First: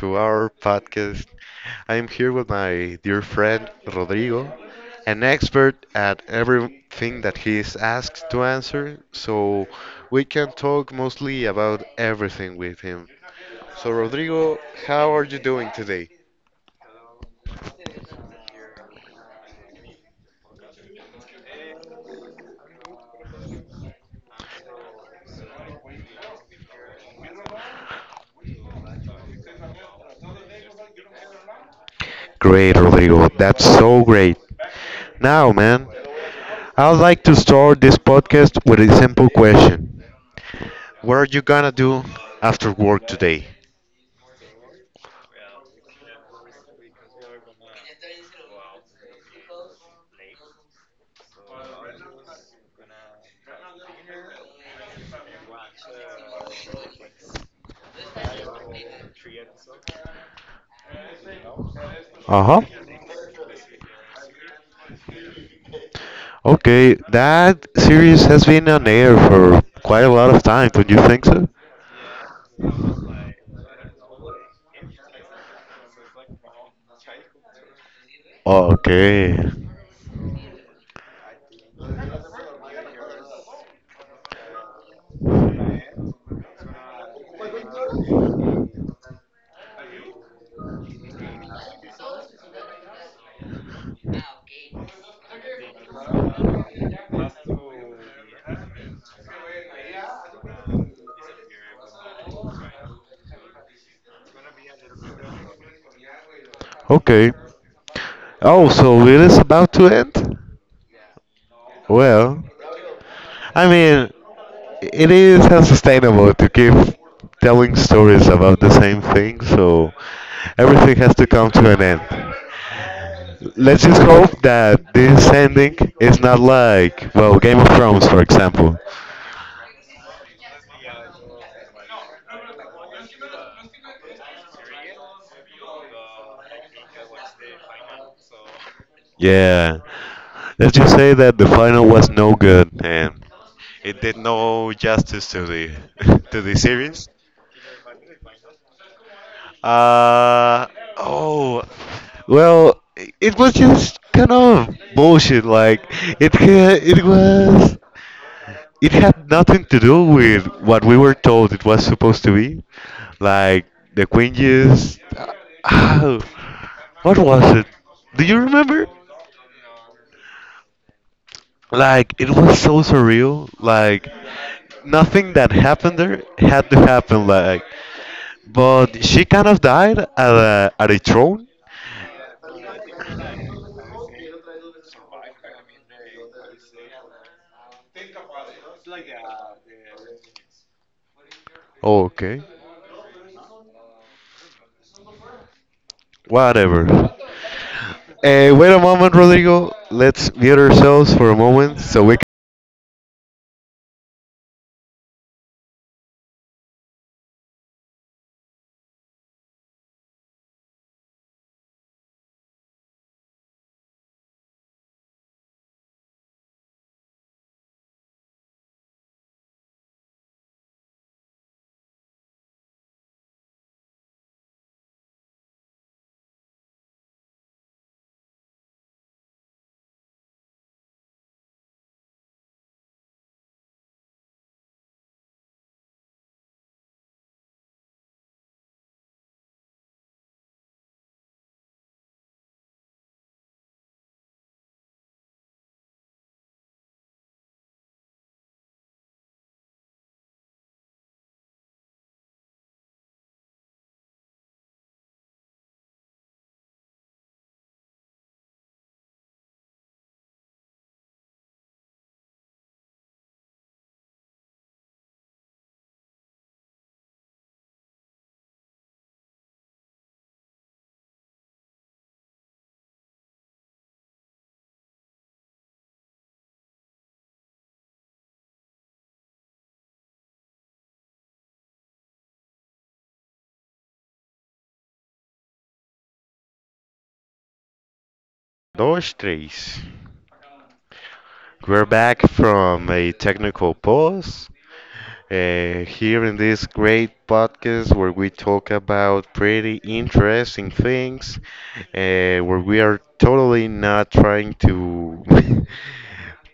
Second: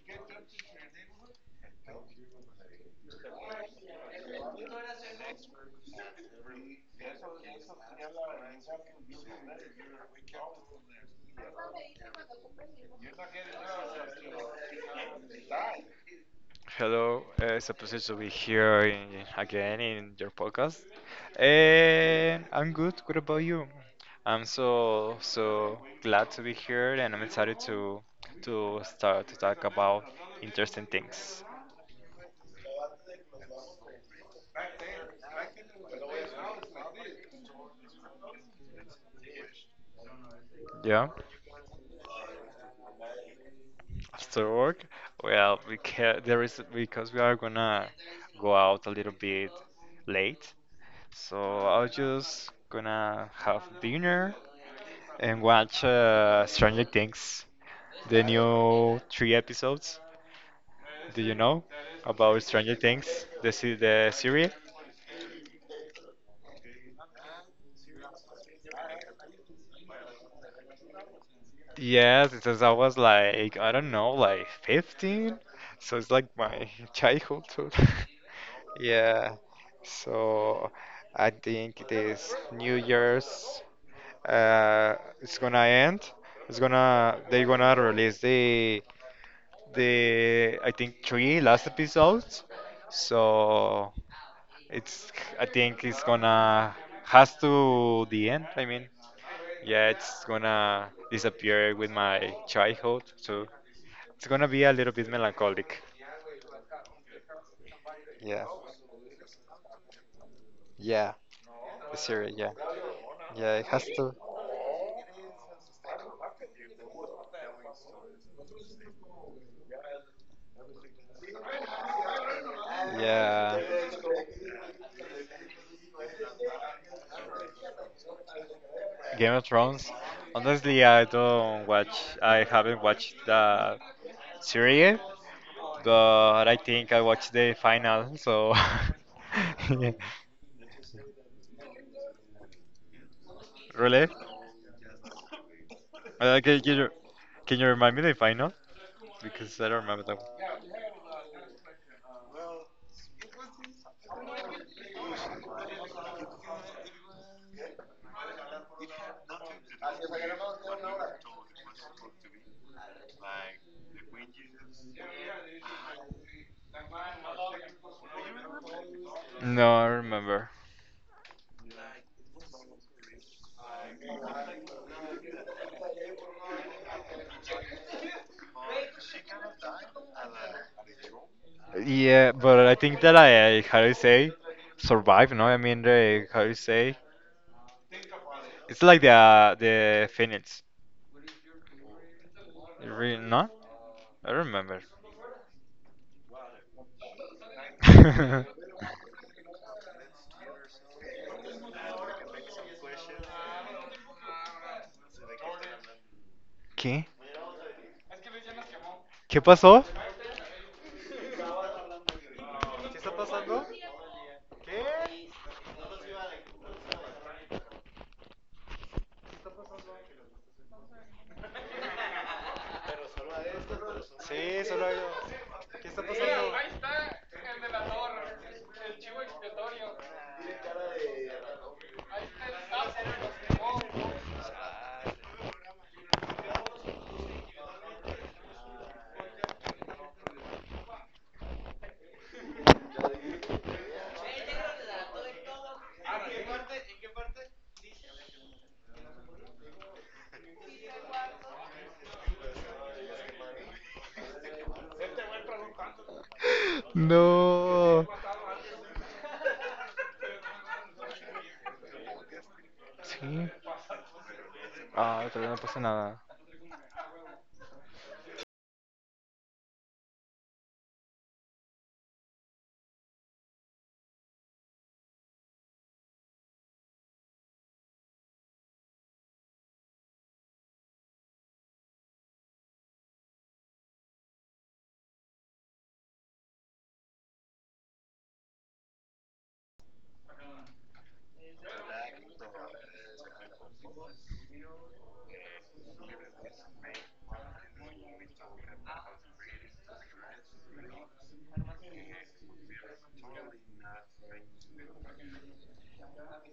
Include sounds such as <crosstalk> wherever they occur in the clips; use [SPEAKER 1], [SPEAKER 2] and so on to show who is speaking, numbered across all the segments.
[SPEAKER 1] to our podcast. I am here with my dear friend Rodrigo, an expert at everything that he is asked to answer, so we can talk mostly about everything with him. So, Rodrigo, how are you doing today?
[SPEAKER 2] Hello, it's a pleasure to be here again in your podcast. And I'm good. What about you? I'm so glad to be here, and I'm excited to start to talk about interesting things.
[SPEAKER 1] Great, Rodrigo. That's so great. Now, man, I'd like to start this podcast with a simple question.
[SPEAKER 2] Yeah,
[SPEAKER 1] What are you gonna do after work today?
[SPEAKER 2] after work, well, we can there is because we are gonna go out a little bit late, so I will just gonna have dinner and watch Stranger Things. The new three episodes. Do you know about
[SPEAKER 1] Uh-huh.
[SPEAKER 2] Stranger Things, the series?
[SPEAKER 1] Okay, that series has been on air for quite a lot of time, don't you think so?
[SPEAKER 2] Yes, since I was like I don't know, like 15. So it's like my <laughs> childhood too. <laughs>
[SPEAKER 1] Okay.
[SPEAKER 2] Yeah. So I think this New Year's uh it's gonna end. It's gonna They're gonna release the, I think, three last episodes. So It's I think it's gonna has to the end. I mean, yeah, it's gonna disappear with my childhood, so it's gonna be a little bit melancholic.
[SPEAKER 1] Okay.
[SPEAKER 2] Yeah,
[SPEAKER 1] Oh, so it is about to end?
[SPEAKER 2] yeah, the series,
[SPEAKER 1] Well,
[SPEAKER 2] yeah, yeah, it
[SPEAKER 1] I
[SPEAKER 2] has
[SPEAKER 1] mean,
[SPEAKER 2] to,
[SPEAKER 1] it is unsustainable to keep telling stories about the same thing, so everything has to come to an end.
[SPEAKER 2] yeah.
[SPEAKER 1] Let's just hope that this ending is not like, well, Game of Thrones, for example.
[SPEAKER 2] Game of Thrones. Honestly, I don't watch. I haven't watched the series, but I think I watched the final. So,
[SPEAKER 1] Yeah.
[SPEAKER 2] <laughs>
[SPEAKER 1] Let's just say that the final was no good and it
[SPEAKER 2] really.
[SPEAKER 1] did no justice to the <laughs>
[SPEAKER 2] Okay.
[SPEAKER 1] to the series.
[SPEAKER 2] Can you remind me the final? Because I don't remember that one.
[SPEAKER 1] Uh oh. Well, it was just kind of bullshit. Like it was it had nothing to do with what we were told it was supposed to be. Like the Queen just, oh, what was it? Do you remember?
[SPEAKER 2] No, I remember.
[SPEAKER 1] Like it was so surreal. Like nothing that happened there had to happen. Like, but she kind of died at at a throne.
[SPEAKER 2] Yeah, but I think that I, how do you say, survive. No, I mean the, how do you say? It's like the Phoenix.
[SPEAKER 1] Oh, okay,
[SPEAKER 2] Re No, I remember.
[SPEAKER 1] whatever. Wait a moment,
[SPEAKER 2] <laughs>
[SPEAKER 1] Rodrigo. Let's mute ourselves for a moment so we can.
[SPEAKER 2] ¿Qué? ¿Qué pasó? ¿Qué está pasando? ¿Qué? Sí, solo hay. ¿Qué está pasando? No. Sí. Ah, todavía no pasa nada.
[SPEAKER 1] Dos, tres. We're back from a technical pause here in this great podcast where we talk about pretty interesting things, uh, where we are totally not trying to <laughs>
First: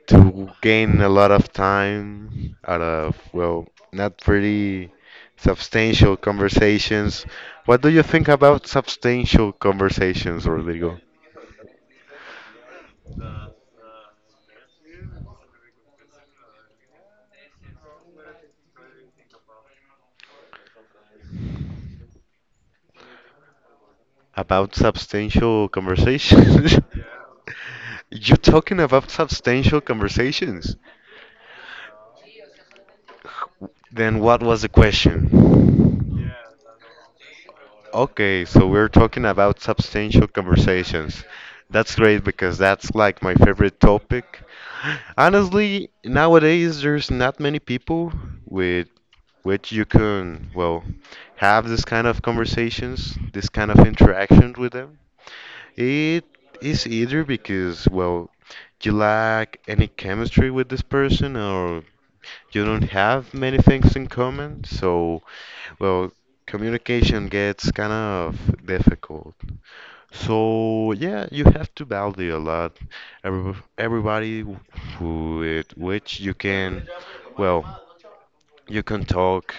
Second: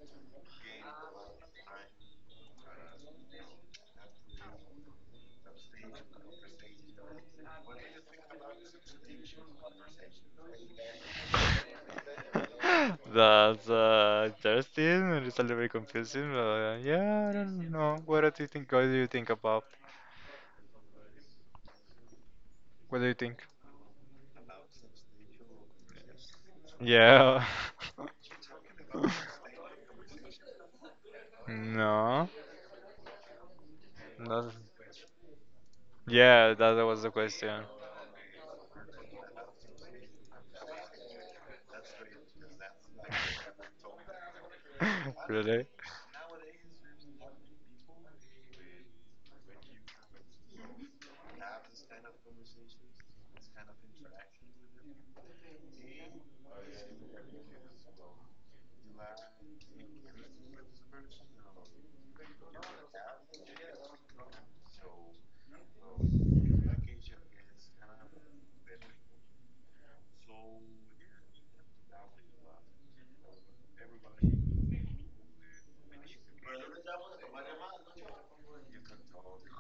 [SPEAKER 1] to gain a lot of time out of well, not pretty substantial conversations. What do you think about substantial conversations, Rodrigo?
[SPEAKER 2] <laughs> That's interesting. It's a little bit confusing. But yeah, I don't know. What do you think? What do you think about? What do you think?
[SPEAKER 1] About substantial conversations? <laughs>
[SPEAKER 2] Yeah.
[SPEAKER 1] You're talking about substantial conversations.
[SPEAKER 2] <laughs> No.
[SPEAKER 1] Then what
[SPEAKER 2] No.
[SPEAKER 1] was the question?
[SPEAKER 2] Yeah, that was the question.
[SPEAKER 1] Okay, so we're talking about substantial conversations. That's great because that's like my favorite topic.
[SPEAKER 2] <laughs> Really?
[SPEAKER 1] Honestly, nowadays there's not many people with which you can, well, have this kind of conversations, this kind of interaction with them. It is either because, well, you lack any chemistry with this person or you don't have many things in common, so well, communication gets kind of difficult. So yeah, you have to value a lot. Everybody which you can, well, you can talk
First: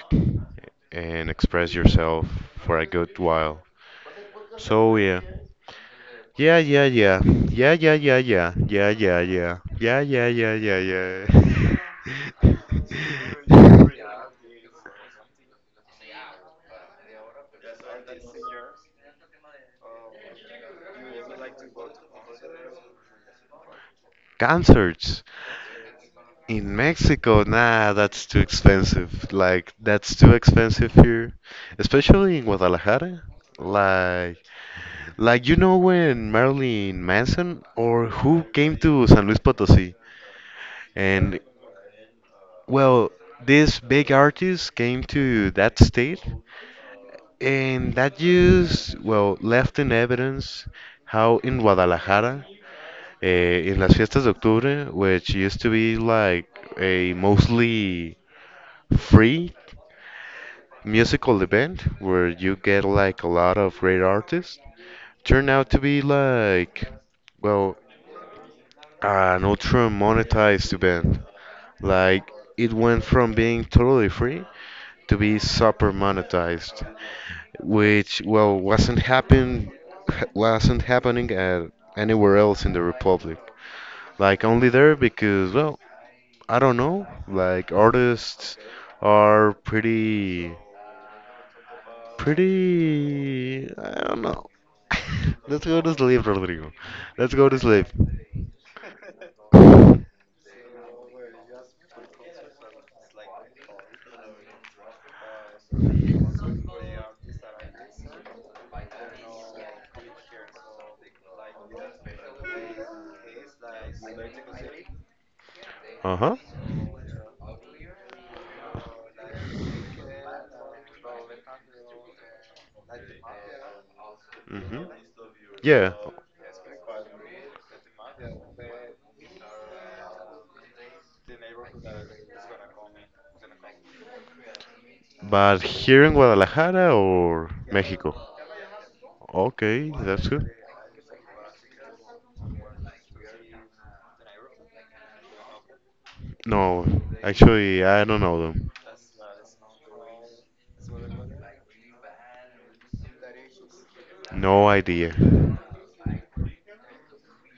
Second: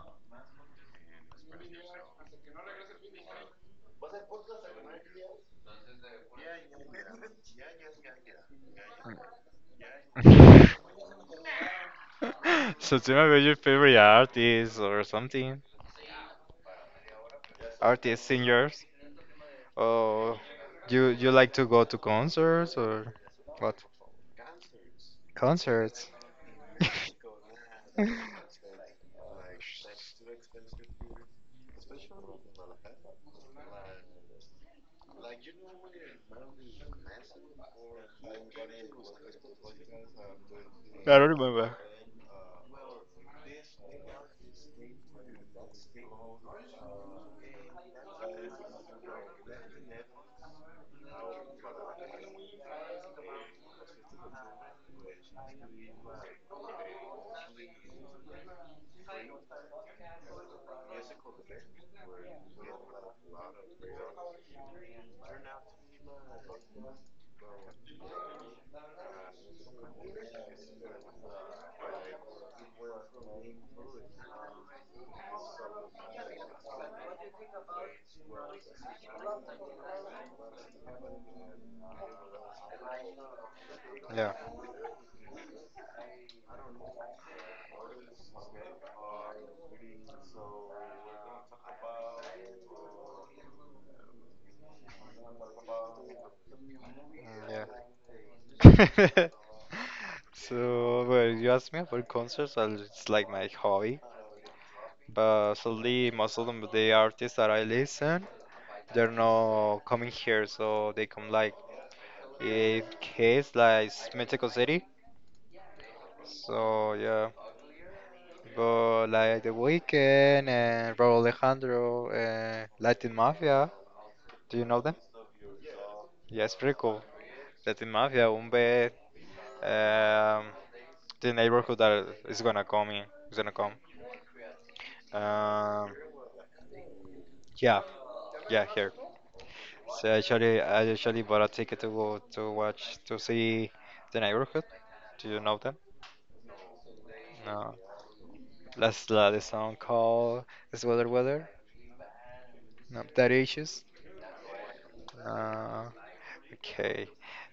[SPEAKER 1] and express yourself for a good while. So yeah. Yeah, yeah, yeah. Yeah, yeah, yeah, yeah. Yeah, yeah, yeah. Yeah, yeah, yeah, yeah,
[SPEAKER 2] <laughs> So tell me about your
[SPEAKER 1] yeah.
[SPEAKER 2] favorite
[SPEAKER 1] <laughs>
[SPEAKER 2] artist or something. Artists, singers. Oh, you like to go to concerts or what?
[SPEAKER 1] Concerts
[SPEAKER 2] Concerts.
[SPEAKER 1] in Mexico, nah, that's too expensive. Like, that's too expensive here,
[SPEAKER 2] <laughs>
[SPEAKER 1] especially in Guadalajara. Like, like you know when Marilyn Manson or who came to San Luis Potosí,
[SPEAKER 2] I don't
[SPEAKER 1] and
[SPEAKER 2] remember.
[SPEAKER 1] well, this big artist came to that state, and that just well left in evidence how in Guadalajara, in las fiestas de octubre, which used to be like a mostly free musical event where you get like a lot of great artists turned out to be like well an ultra monetized event like it went from being totally free to be super monetized which well wasn't happening at anywhere else in the republic
[SPEAKER 2] Yeah.
[SPEAKER 1] like only there because well I don't know like artists are pretty Pretty. I don't know. <laughs> Let's go to sleep, Rodrigo. Let's go to
[SPEAKER 2] Mm,
[SPEAKER 1] sleep.
[SPEAKER 2] yeah. <laughs> So, well, you asked me about concerts, and it's like my hobby. But sadly, most of them, the artists that I listen, they're not coming here, so they come like it case like Mexico City.
[SPEAKER 1] Uh huh.
[SPEAKER 2] So yeah, but like The Weeknd and Raúl Alejandro and Latin Mafia. Do you
[SPEAKER 1] Mm-hmm.
[SPEAKER 2] know them?
[SPEAKER 1] Yeah.
[SPEAKER 2] Yeah, it's pretty cool. Latin Mafia, un Um, the neighborhood that is gonna come in, is gonna come.
[SPEAKER 1] But
[SPEAKER 2] Um,
[SPEAKER 1] here in Guadalajara or
[SPEAKER 2] yeah,
[SPEAKER 1] Mexico?
[SPEAKER 2] yeah, here.
[SPEAKER 1] Okay,
[SPEAKER 2] So
[SPEAKER 1] that's good.
[SPEAKER 2] actually, I actually bought a ticket to go to see the neighborhood. Do you know them?
[SPEAKER 1] No,
[SPEAKER 2] No.
[SPEAKER 1] actually, I don't know them.
[SPEAKER 2] That's the song called "It's Weather Weather." No, that issues.
[SPEAKER 1] No idea.
[SPEAKER 2] Uh, okay,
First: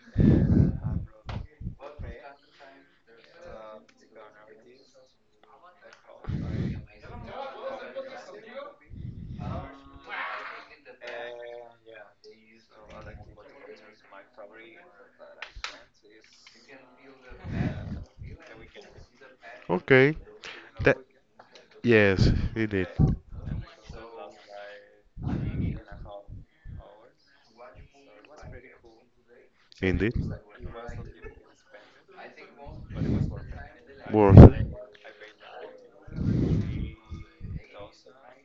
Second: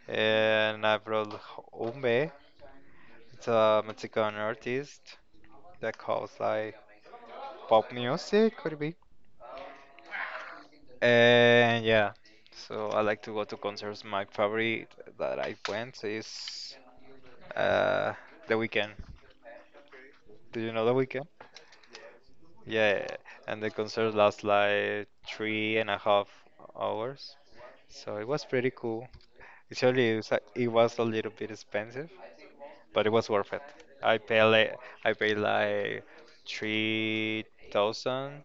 [SPEAKER 2] and I brought Umbe. It's a Mexican artist that calls like pop music, could it be? And yeah, so I like to go to concerts. My favorite that I went is uh, The Weekend.
[SPEAKER 1] Okay.
[SPEAKER 2] Do you know The
[SPEAKER 1] That
[SPEAKER 2] Weeknd?
[SPEAKER 1] yes, it did.
[SPEAKER 2] Yeah, and the concert lasts like 3.5 hours, so it was pretty cool. Actually,
[SPEAKER 1] Indeed.
[SPEAKER 2] it was a little bit expensive, but it was worth it. I
[SPEAKER 1] Worth
[SPEAKER 2] paid
[SPEAKER 1] it.
[SPEAKER 2] like, I paid like 3,000,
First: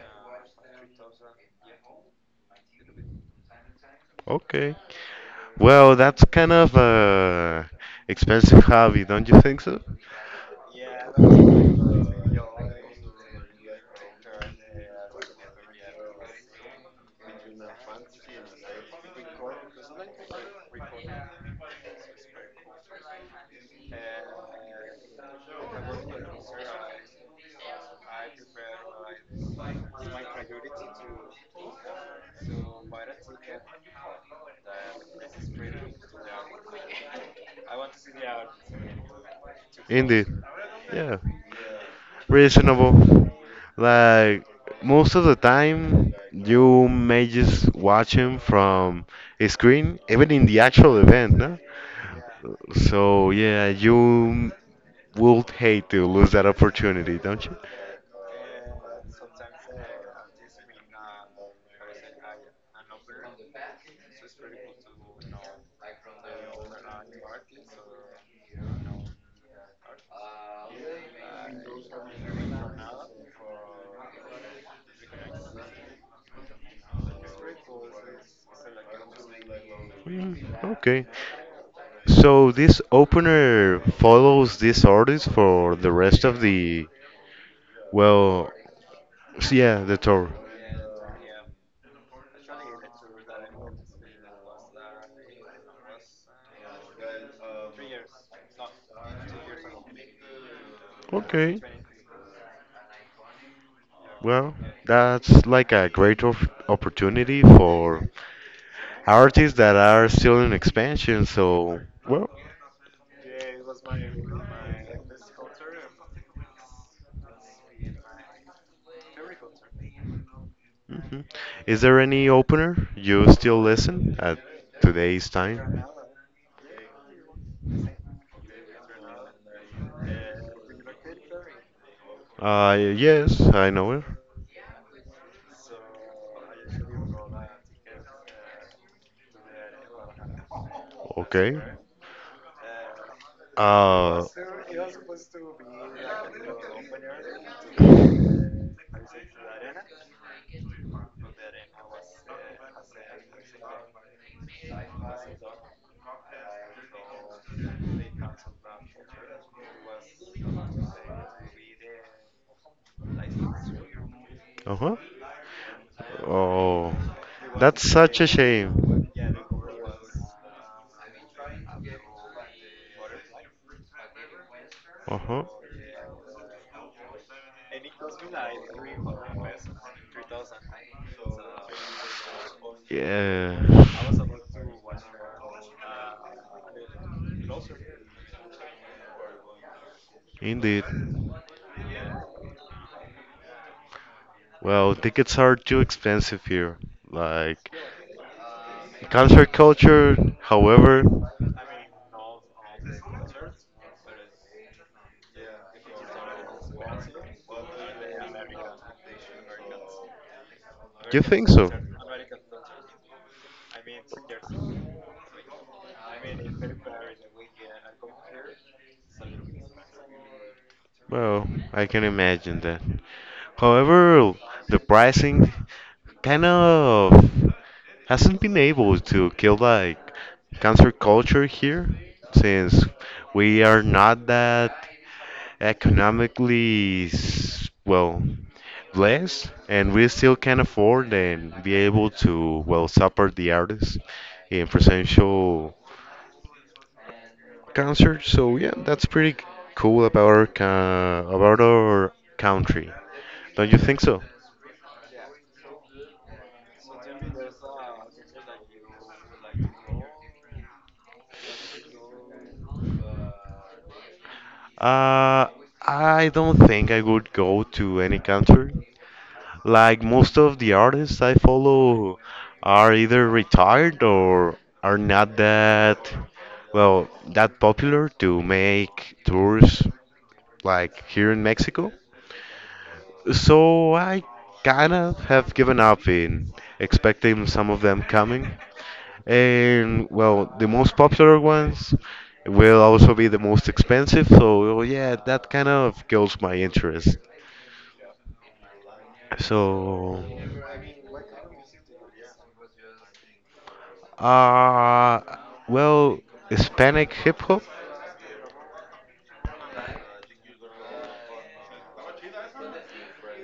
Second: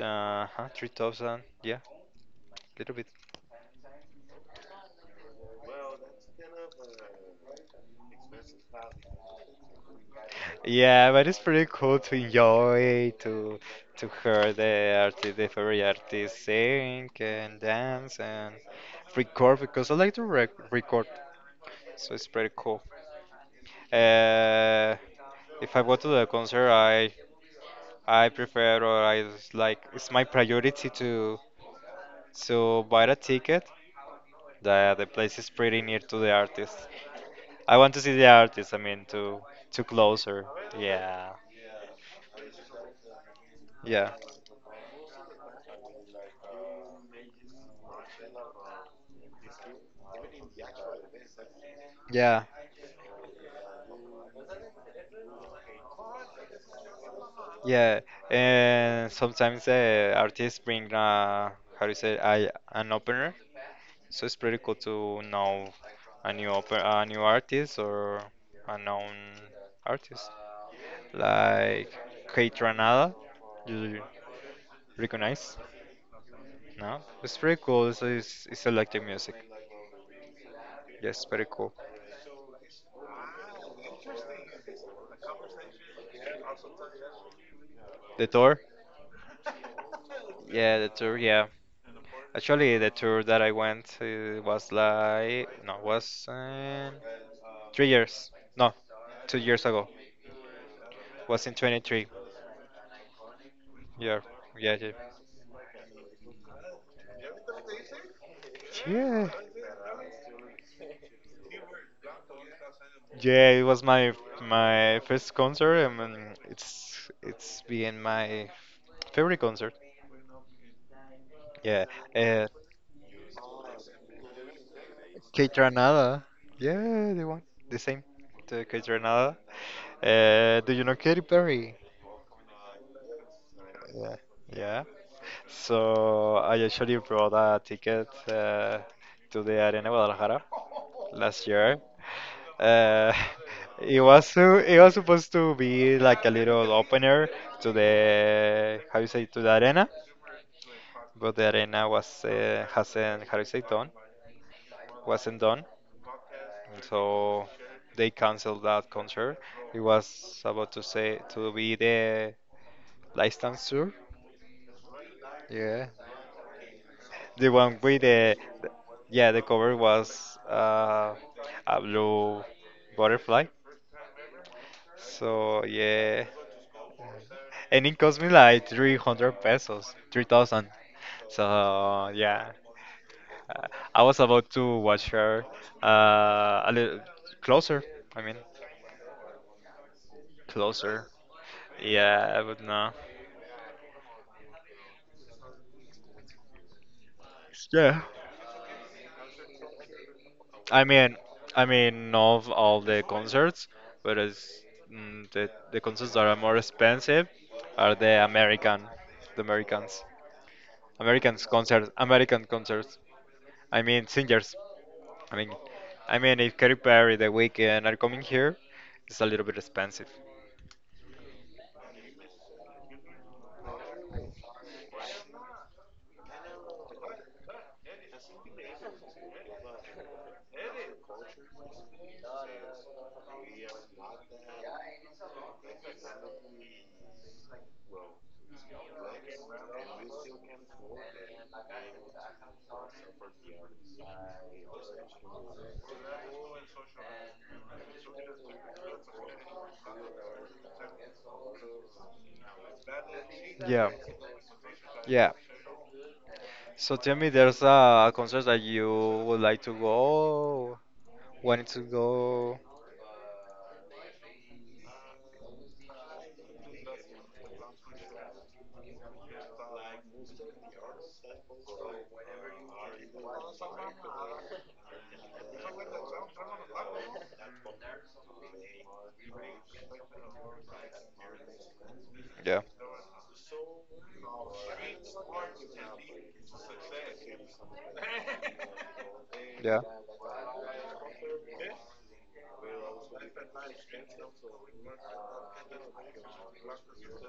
[SPEAKER 2] huh, 3,000, yeah, little bit.
[SPEAKER 1] Okay. Well, that's kind of a expensive hobby, don't you think so?
[SPEAKER 2] Yeah, but it's pretty cool to enjoy, to hear the artist, the favorite artist sing and dance and record because I like to record. So it's pretty cool. Uh, if I go to the concert, I prefer or like it's my priority to buy the ticket. The place is pretty near to the artist. I want to see the artist. I mean, to
[SPEAKER 1] Indeed.
[SPEAKER 2] closer.
[SPEAKER 1] Yeah.
[SPEAKER 2] Yeah,
[SPEAKER 1] Reasonable.
[SPEAKER 2] yeah,
[SPEAKER 1] Like most of the time, you may just watch him from a screen, even in the actual event, no?
[SPEAKER 2] yeah,
[SPEAKER 1] So yeah, you would hate to lose that opportunity, don't you?
[SPEAKER 2] yeah. And sometimes the artists bring how do you say I an opener. So it's pretty cool to know a new artist or a known artist like Kate Ranada. You recognize? No, it's pretty cool. It's electric music.
[SPEAKER 1] Mm, okay.
[SPEAKER 2] Yes, pretty cool.
[SPEAKER 1] So this opener follows this artist for the rest of the,
[SPEAKER 2] The
[SPEAKER 1] well,
[SPEAKER 2] tour?
[SPEAKER 1] yeah, the tour.
[SPEAKER 2] Yeah, the tour. Yeah, actually, the tour that I went was like no, was 3 years. No, 2 years ago. Was in
[SPEAKER 1] Okay.
[SPEAKER 2] 23. Yeah,
[SPEAKER 1] Well,
[SPEAKER 2] yeah, yeah.
[SPEAKER 1] that's like a great op opportunity for
[SPEAKER 2] Yeah.
[SPEAKER 1] artists that are still in expansion. So, well,
[SPEAKER 2] Yeah, it was my first concert, and it's been my favorite concert.
[SPEAKER 1] mhm. Is
[SPEAKER 2] Yeah,
[SPEAKER 1] there any
[SPEAKER 2] uh,
[SPEAKER 1] opener you still listen at today's time?
[SPEAKER 2] Keitranada. Yeah, the one, the same, the Keitranada. Do you know Katy Perry?
[SPEAKER 1] Yes, I know it.
[SPEAKER 2] Yeah, yeah. So I actually brought a ticket to the Arena Guadalajara last
[SPEAKER 1] Okay.
[SPEAKER 2] year. Uh, <laughs>
[SPEAKER 1] Uh,
[SPEAKER 2] it was supposed to be like a little opener to the, how you say, to the arena, but the arena was hasn't how you say done wasn't done, so they canceled that concert. It was about to say to be the license tour,
[SPEAKER 1] uh-huh.
[SPEAKER 2] yeah,
[SPEAKER 1] Oh,
[SPEAKER 2] the one
[SPEAKER 1] that's
[SPEAKER 2] with
[SPEAKER 1] such a
[SPEAKER 2] the-
[SPEAKER 1] shame.
[SPEAKER 2] yeah, the cover was a blue butterfly.
[SPEAKER 1] Uh-huh.
[SPEAKER 2] So yeah. And it cost me like 300 pesos, 3,000. So yeah,
[SPEAKER 1] Yeah.
[SPEAKER 2] uh, I was about to watch her a little closer. I mean,
[SPEAKER 1] Indeed.
[SPEAKER 2] closer. Yeah, but no.
[SPEAKER 1] Well, tickets are too expensive here. Like,
[SPEAKER 2] Yeah.
[SPEAKER 1] concert culture,
[SPEAKER 2] I
[SPEAKER 1] however,
[SPEAKER 2] mean, I mean, not all the concerts, but the concerts that are more expensive are the American, the Americans,
[SPEAKER 1] you
[SPEAKER 2] Americans
[SPEAKER 1] think so?
[SPEAKER 2] concerts, American concerts. I mean, singers. I mean, I mean, if Katy Perry, The Weeknd are coming here, it's a little bit expensive.
[SPEAKER 1] Well, I can imagine that. However, the pricing kind of hasn't been able to kill like concert culture here since we are not that well, less, and we still can afford and be able to, well, support the artists in presential concerts. So yeah, that's pretty cool about our about our country. Don't you
[SPEAKER 2] Yeah,
[SPEAKER 1] think so?
[SPEAKER 2] yeah. So tell me, there's a concert that you would like to go, wanted to go.
[SPEAKER 1] Uh, I don't think I would go to any concert. Like most of the artists I follow are either retired or are not that well that popular to make tours like here in Mexico.
[SPEAKER 2] Yeah,
[SPEAKER 1] So I kind of have given up in expecting some of them coming.
[SPEAKER 2] yeah.
[SPEAKER 1] And well, the most popular ones will also be the most expensive. So yeah, that kind of kills my interest. So. Uh, well, Hispanic hip hop?